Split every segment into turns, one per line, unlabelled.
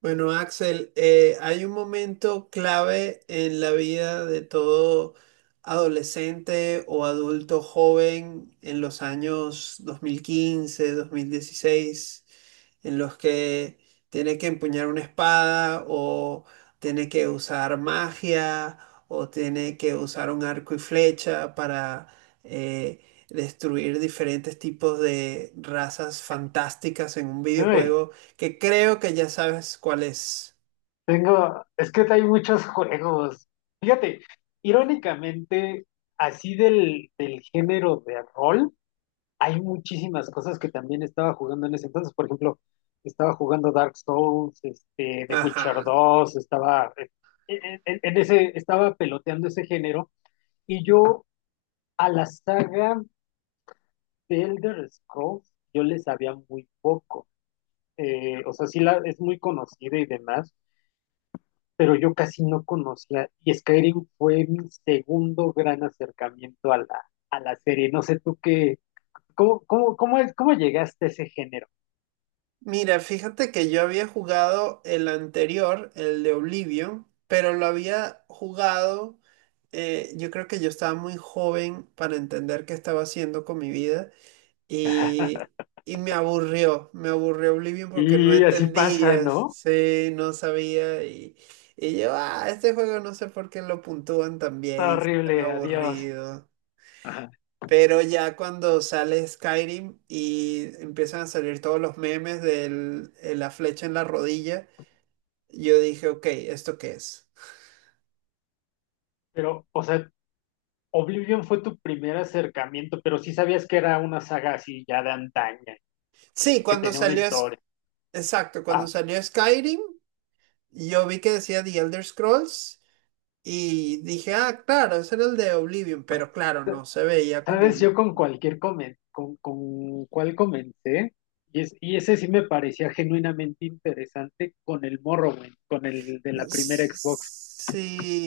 Bueno, Axel, hay un momento clave en la vida de todo adolescente o adulto joven en los años dos mil quince 2016 en los que tiene que empuñar una espada o tiene que usar magia o tiene que usar un arco y flecha para eh, destruir diferentes tipos de razas fantásticas en un
Uy,
videojuego que creo que ya sabes cuál es.
tengo, es que hay muchos juegos. Fíjate, irónicamente, así del género de rol, hay muchísimas cosas que también estaba jugando en ese entonces. Por ejemplo, estaba jugando Dark Souls, The Witcher
Ajá.
2 estaba en ese, estaba peloteando ese género. Y yo a la saga de Elder Scrolls, yo le sabía muy poco. O sea, sí la, es muy conocida y demás, pero yo casi no conocía, y Skyrim fue mi segundo gran acercamiento a la serie. No sé tú qué, cómo, cómo, cómo, es- cómo llegaste a ese género.
Mira, fíjate que yo había jugado el anterior, el de Oblivion, pero lo había jugado, yo creo que yo estaba muy joven para entender qué estaba haciendo con mi vida y, y me aburrió Oblivion porque no
Y así pasa,
entendía,
¿no?
sí, no sabía, y yo, ah, este juego no sé por qué lo puntúan tan
Está
bien, si es tan
horrible, adiós.
aburrido.
Ajá.
Pero ya cuando sale Skyrim y empiezan a salir todos los memes de la flecha en la rodilla, yo dije, ok, ¿esto qué es?
Pero, o sea, Oblivion fue tu primer acercamiento, pero sí sabías que era una saga así ya de antaña
Sí,
y que
cuando
tenía una
salió,
historia.
exacto, cuando
Ah,
salió Skyrim, yo vi que decía The Elder Scrolls y dije, ah, claro, ese era el de Oblivion, pero claro, no se veía como...
¿sabes? Yo con cualquier con cuál comencé, y ese sí me parecía genuinamente interesante con el Morrowind, con el de la primera Xbox.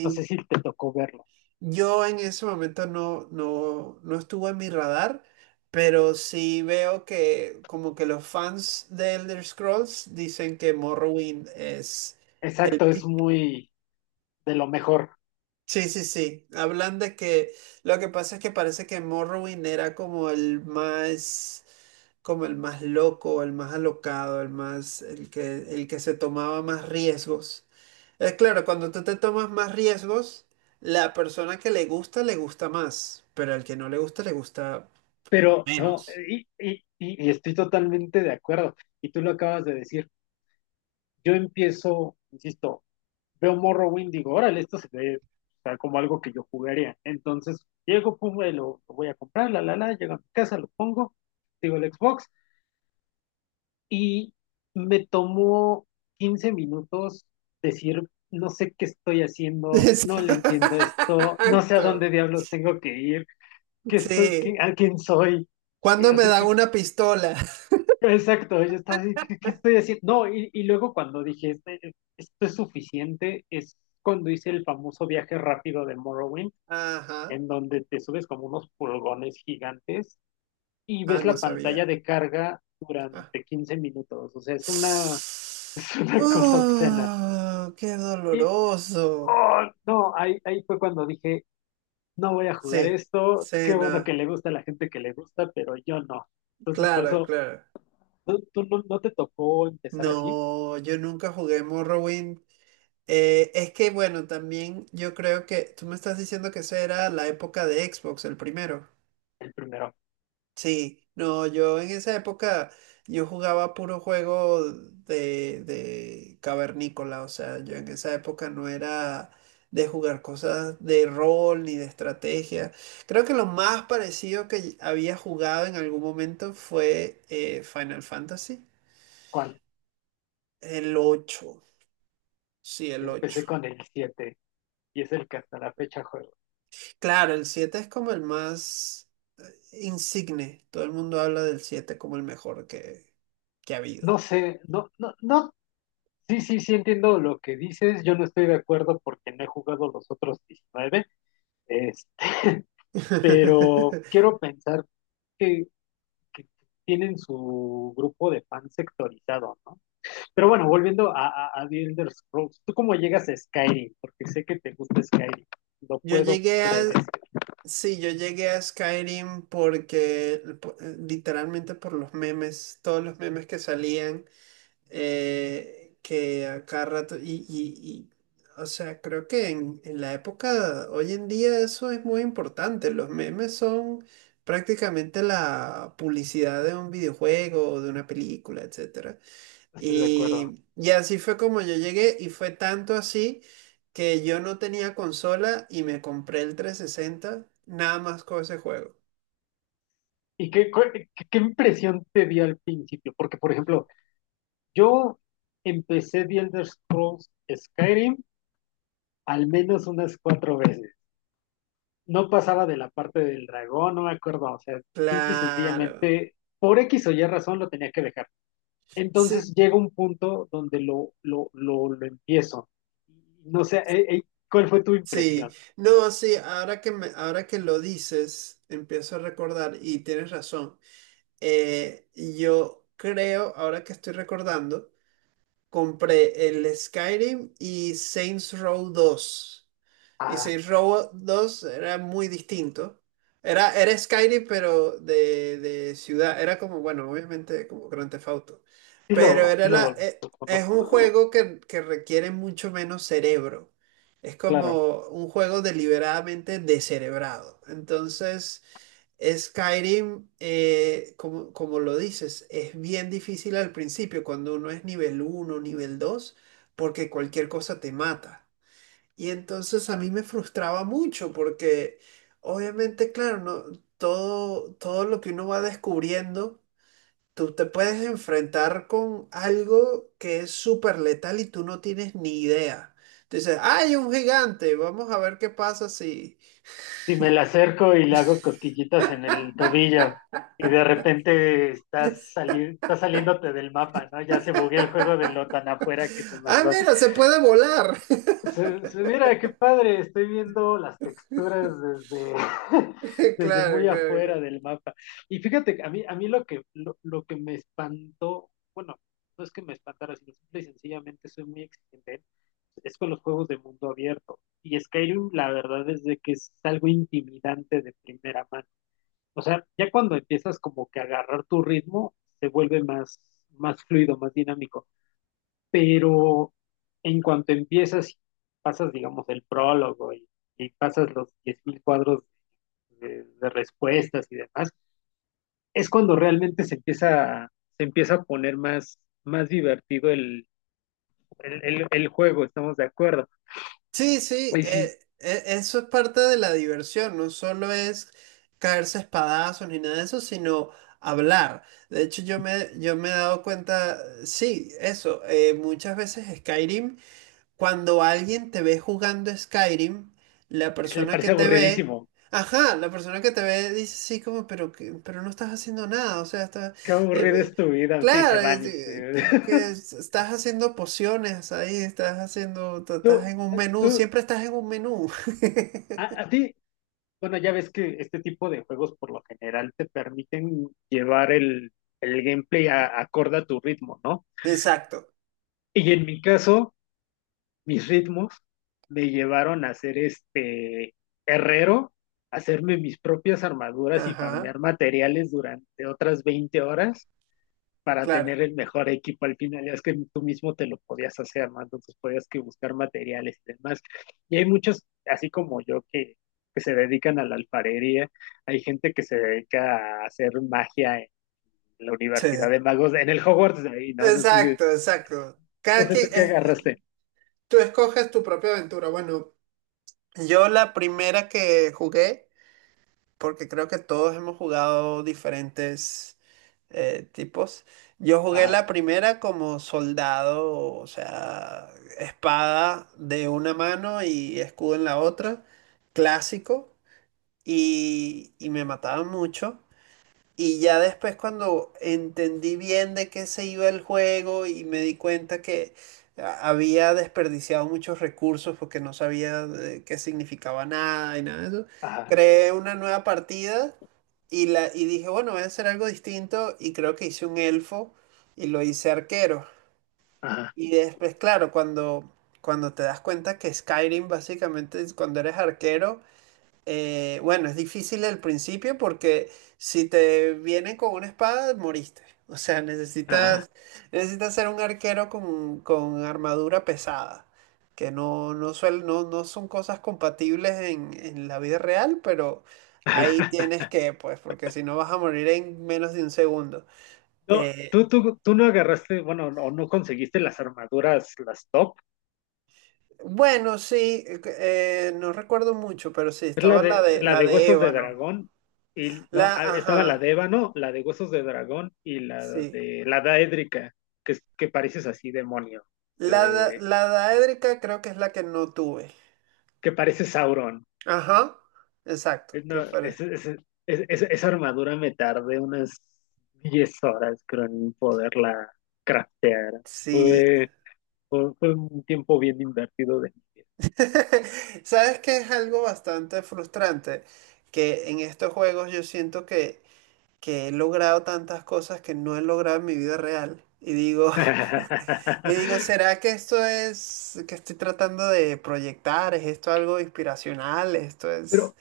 No sé si te tocó verlo.
yo en ese momento no estuvo en mi radar, pero sí veo que como que los fans de Elder Scrolls dicen que Morrowind es el...
Exacto, es muy de lo mejor.
Sí, sí, sí. Hablan de que lo que pasa es que parece que Morrowind era como el más loco, el más alocado, el que se tomaba más riesgos. Claro, cuando tú te tomas más riesgos, la persona que le gusta más, pero al que no le gusta, le gusta
Pero no,
menos.
y estoy totalmente de acuerdo. Y tú lo acabas de decir. Yo empiezo, insisto, veo Morrowind, digo, órale, esto se ve, o sea, como algo que yo jugaría. Entonces, llego, pum, lo voy a comprar, llego a mi casa, lo pongo, digo el Xbox, y me tomó 15 minutos decir: no sé qué estoy haciendo, no le entiendo esto, no sé a
Exacto.
dónde diablos tengo que ir,
Sí.
a quién soy,
¿Cuándo
o
me
sea,
dan una pistola?
exacto, yo estaba. ¿Qué estoy haciendo? No, y luego cuando dije: "Esto es suficiente", es cuando hice el famoso viaje rápido de Morrowind,
Ajá.
en donde te subes como unos pulgones gigantes y
Ah,
ves
no
la pantalla
sabía.
de carga
Ah.
durante 15 minutos. O sea, es una cosa obscena.
Qué
Y
doloroso.
oh, no, ahí fue cuando dije: no voy a jugar
Sí,
esto, qué bueno que
cena.
le gusta a la gente que le gusta, pero yo no. Entonces, por
Claro,
eso,
claro.
¿tú no te tocó empezar así
No, yo nunca jugué Morrowind. Es que bueno, también yo creo que tú me estás diciendo que esa era la época de Xbox, el primero.
el primero?
Sí, no, yo en esa época yo jugaba puro juego de cavernícola, o sea, yo en esa época no era de jugar cosas de rol ni de estrategia. Creo que lo más parecido que había jugado en algún momento fue Final Fantasy,
¿Cuál?
el ocho, sí, el
Yo empecé
ocho.
con el 7 y es el que hasta la fecha juego.
Claro, el 7 es como el más insigne. Todo el mundo habla del 7 como el mejor que ha habido.
No sé, no, no, no, sí, sí, sí, entiendo lo que dices. Yo no estoy de acuerdo porque no he jugado los otros 19, este, pero quiero pensar que, que tienen su grupo de fans sectorizado, ¿no? Pero bueno, volviendo a The Elder Scrolls, ¿tú cómo llegas a Skyrim? Porque sé que te gusta Skyrim, lo
Yo
puedo
llegué a...
predecir,
Sí, yo llegué a Skyrim porque literalmente por los memes, todos los memes que salían, que a cada rato, o sea, creo que en la época, hoy en día eso es muy importante, los memes son prácticamente la publicidad de un videojuego, de una película, etcétera.
no estoy de acuerdo.
Y así fue como yo llegué y fue tanto así que yo no tenía consola y me compré el 360 nada más con ese juego.
¿Y qué impresión te dio al principio? Porque, por ejemplo, yo empecé The Elder Scrolls Skyrim al menos unas cuatro veces. No pasaba de la parte del dragón, no me acuerdo, o sea, simple y
Claro.
sencillamente, por X o Y razón lo tenía que dejar.
Sí,
Entonces llega un punto donde lo empiezo. No sé, ¿cuál fue tu
sí.
impresión?
No, sí, ahora que lo dices, empiezo a recordar y tienes razón. Yo creo, ahora que estoy recordando, compré el Skyrim y Saints Row dos. Y
Ah,
Saints Row 2 era muy distinto. Era Skyrim, pero de ciudad. Era como, bueno, obviamente como Grand Theft Auto.
sí
Pero
lo,
era
sí lo, lo
es
conozco.
un juego que requiere mucho menos cerebro. Es
Claro.
como un juego deliberadamente descerebrado. Entonces, Skyrim, como lo dices, es bien difícil al principio cuando uno es nivel uno nivel 2 porque cualquier cosa te mata. Y entonces a mí me frustraba mucho porque obviamente, claro, no, todo lo que uno va descubriendo, tú te puedes enfrentar con algo que es súper letal y tú no tienes ni idea. Tú dices, hay un gigante, vamos a ver qué pasa si...
Si me la acerco y le hago cosquillitas en el tobillo y de repente estás saliéndote del mapa, ¿no? Ya se buguea el juego de lo tan afuera que te
Ah,
mandó.
mira, se puede volar.
Mira, qué padre, estoy viendo las texturas desde,
Claro,
desde muy
claro, claro.
afuera del mapa. Y fíjate que a mí lo que me espantó, bueno, no es que me espantara, sino simple y sencillamente soy muy exigente, es con los juegos de mundo abierto. Y Skyrim, la verdad es de que es algo intimidante de primera mano. O sea, ya cuando empiezas como que a agarrar tu ritmo, se vuelve más fluido, más dinámico, pero en cuanto empiezas, y pasas, digamos, el prólogo y pasas los 10.000 cuadros de respuestas y demás, es cuando realmente se empieza a poner más divertido el juego, estamos de acuerdo.
Sí, sí,
Oye, sí,
eso es parte de la diversión, no solo es caerse a espadazos ni nada de eso, sino hablar. De hecho, yo me he dado cuenta, sí, eso, muchas veces Skyrim cuando alguien te ve jugando Skyrim, la
le
persona que
parece
te ve,
aburridísimo.
ajá, la persona que te ve dice sí como, pero, pero no estás haciendo nada, o sea, estás,
Qué aburrida
eh,
es tu vida, te dice
claro, es,
Vanis.
estás haciendo pociones ahí, estás haciendo, estás
Tú,
en un menú,
tú,
siempre estás en un menú.
a ti, Bueno, ya ves que este tipo de juegos por lo general te permiten llevar el gameplay acorde a tu ritmo, ¿no?
Exacto,
Y en mi caso, mis ritmos me llevaron a ser herrero, hacerme mis propias armaduras y farmear
ajá,
materiales durante otras 20 horas para
claro,
tener el mejor equipo al final. Es que tú mismo te lo podías hacer, ¿no? Entonces podías que buscar materiales y demás. Y hay muchos, así como yo, que se dedican a la alfarería. Hay gente que se dedica a hacer magia en la
sí,
Universidad de Magos, en el Hogwarts ahí, ¿no? No sé,
exacto, exacto. Cada
tú
quien,
qué agarraste.
tú escoges tu propia aventura. Bueno, yo la primera que jugué porque creo que todos hemos jugado diferentes tipos. Yo jugué
Ajá,
la primera como soldado, o sea, espada de una mano y escudo en la otra, clásico, y me mataban mucho. Y ya después cuando entendí bien de qué se iba el juego y me di cuenta que había desperdiciado muchos recursos porque no sabía de qué significaba nada y nada de eso,
ajá,
creé una nueva partida y dije, bueno, voy a hacer algo distinto y creo que hice un elfo y lo hice arquero.
ajá,
Y después, claro, cuando, cuando te das cuenta que Skyrim básicamente es cuando eres arquero, bueno, es difícil al principio porque si te vienen con una espada, moriste. O sea,
ajá.
necesitas ser un arquero con armadura pesada, que no son cosas compatibles en la vida real, pero ahí tienes que, pues, porque si no vas a morir en menos de un segundo.
No,
Eh,
tú no agarraste, bueno, o no conseguiste las armaduras, las top.
bueno, sí, no recuerdo mucho, pero sí,
Es la
estaba la
de,
de,
la
la
de
de
Huesos de
ébano.
Dragón. Y no,
La,
estaba la
ajá,
de Ébano, la de Huesos de Dragón y la
sí.
de la Daédrica, que pareces así demonio,
La, da-
eh,
la daédrica creo que es la que no tuve.
que pareces Sauron.
Ajá, exacto. Que
No,
parece.
esa armadura me tardé unas 10 horas, creo, en poderla craftear.
Sí.
Fue, fue un tiempo bien invertido de mi vida.
¿Sabes que es algo bastante frustrante? Que en estos juegos yo siento que he logrado tantas cosas que no he logrado en mi vida real. Y digo, y digo, ¿será que esto es que estoy tratando de proyectar? ¿Es esto algo inspiracional? ¿Esto es...?
Pero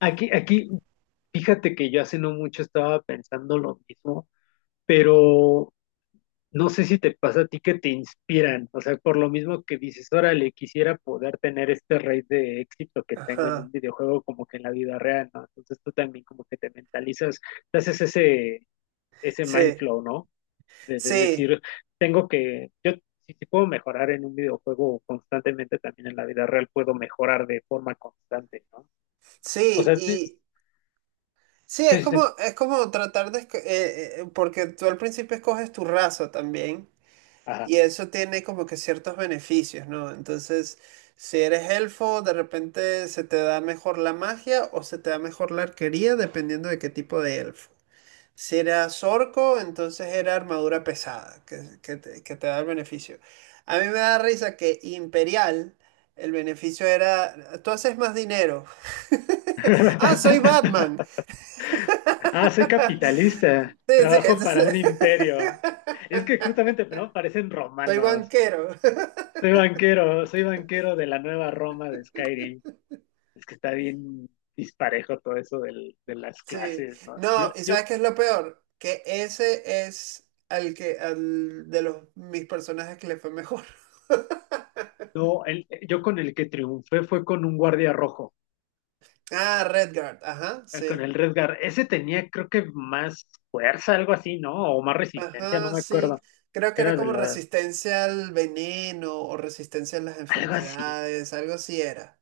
aquí, aquí, fíjate que yo hace no mucho estaba pensando lo mismo, pero no sé si te pasa a ti que te inspiran, o sea, por lo mismo que dices, órale, quisiera poder tener este rate de éxito que tengo en
Ajá.
un videojuego como que en la vida real, ¿no? Entonces tú también como que te mentalizas, te haces ese mind
Sí,
flow, ¿no? De
sí,
decir, yo, si puedo mejorar en un videojuego constantemente, también en la vida real puedo mejorar de forma constante, ¿no? O sea, sí,
sí. Sí,
sí, sí.
es como tratar de, porque tú al principio escoges tu raza también
Ajá.
y eso tiene como que ciertos beneficios, ¿no? Entonces, si eres elfo, de repente se te da mejor la magia o se te da mejor la arquería, dependiendo de qué tipo de elfo. Si eras orco, entonces era armadura pesada, que te da el beneficio. A mí me da risa que imperial, el beneficio era, tú haces más dinero. Ah, soy Batman.
Ah, soy capitalista,
Sí, sí,
trabajo para un imperio. Es que justamente, ¿no? Parecen
soy
romanos.
banquero.
Soy banquero de la nueva Roma de Skyrim. Es que está bien disparejo todo eso del- de las
Sí.
clases, ¿no?
No, ¿y sabes qué es lo peor? Que ese es al que, al de los mis personajes que le fue mejor.
No, yo con el que triunfé fue con un guardia rojo,
Ah, Redguard, ajá,
con
sí.
el Redgar. Ese tenía, creo que más fuerza, algo así, ¿no? O más resistencia, no
Ajá,
me
sí.
acuerdo.
Creo que era
Era de
como
lo,
resistencia al veneno o resistencia a las
Algo así.
enfermedades, algo así era.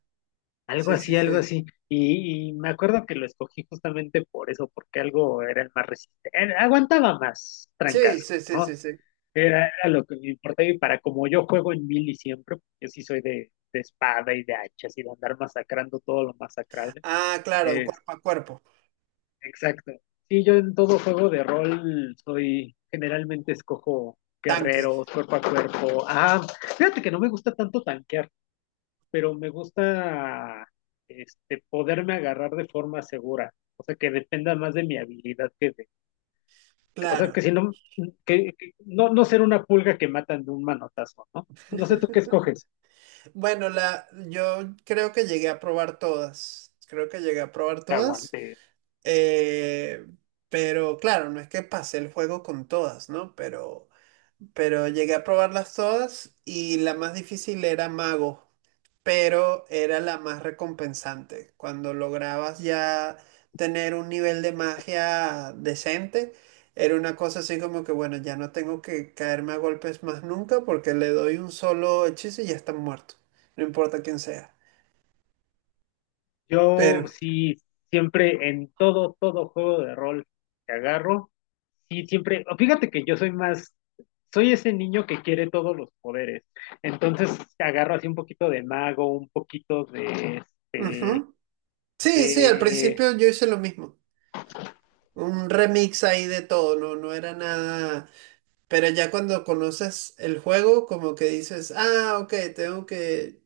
Algo
Sí, sí,
así,
sí.
algo así. Y me acuerdo que lo escogí justamente por eso, porque algo era el más resistente, aguantaba más
Sí, sí,
trancazos,
sí, sí,
¿no?
sí.
Era lo que me importaba, y para como yo juego en mili siempre, yo sí soy de espada y de hachas y de andar masacrando todo lo masacrable.
Ah, claro,
Es,
cuerpo a cuerpo,
exacto. Sí, yo en todo juego de rol soy, generalmente escojo
tanque.
guerreros, cuerpo a cuerpo. Ah, fíjate que no me gusta tanto tanquear, pero me gusta, poderme agarrar de forma segura, o sea, que dependa más de mi habilidad que o sea, que
Claro.
si no, que no ser una pulga que matan de un manotazo, ¿no? No sé tú qué escoges,
Bueno, la, yo creo que llegué a probar todas. Creo que llegué a probar
que
todas.
aguante.
eh, pero claro, no es que pasé el juego con todas, ¿no? Pero llegué a probarlas todas y la más difícil era Mago, pero era la más recompensante. Cuando lograbas ya tener un nivel de magia decente, era una cosa así como que, bueno, ya no tengo que caerme a golpes más nunca porque le doy un solo hechizo y ya está muerto. No importa quién sea.
Yo
Pero,
sí, siempre en todo juego de rol que agarro, sí, siempre, o fíjate que yo soy ese niño que quiere todos los poderes, entonces agarro así un poquito de mago, un poquito este,
ujú. Sí, sí, al
de.
principio yo hice lo mismo. Un remix ahí de todo, no, no era nada. Pero ya cuando conoces el juego, como que dices, ah, ok, tengo que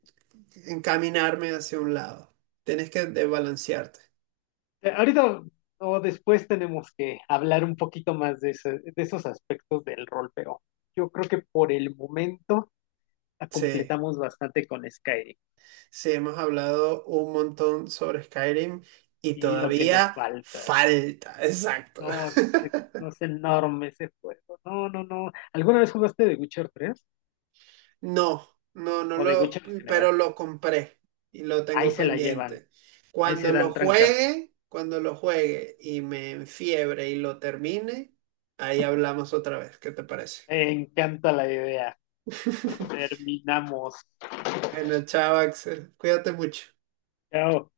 encaminarme hacia un lado. Tienes que desbalancearte.
Ahorita o después tenemos que hablar un poquito más de esos aspectos del rol, pero yo creo que por el momento la
Sí,
completamos bastante con Skyrim
sí, hemos hablado un montón sobre Skyrim y
y lo que nos
todavía
falta.
falta, exacto.
No, no es enorme ese juego. No, no, no. ¿Alguna vez jugaste The Witcher 3,
No, no,
o The Witcher en general?
pero lo compré y lo
Ahí
tengo
se la llevan,
pendiente.
ahí se dan trancas.
Cuando lo juegue y me enfiebre y lo termine, ahí hablamos otra vez. ¿Qué te parece?
Me encanta la idea. Terminamos.
Bueno, chao, Axel. Cuídate mucho.
Chao.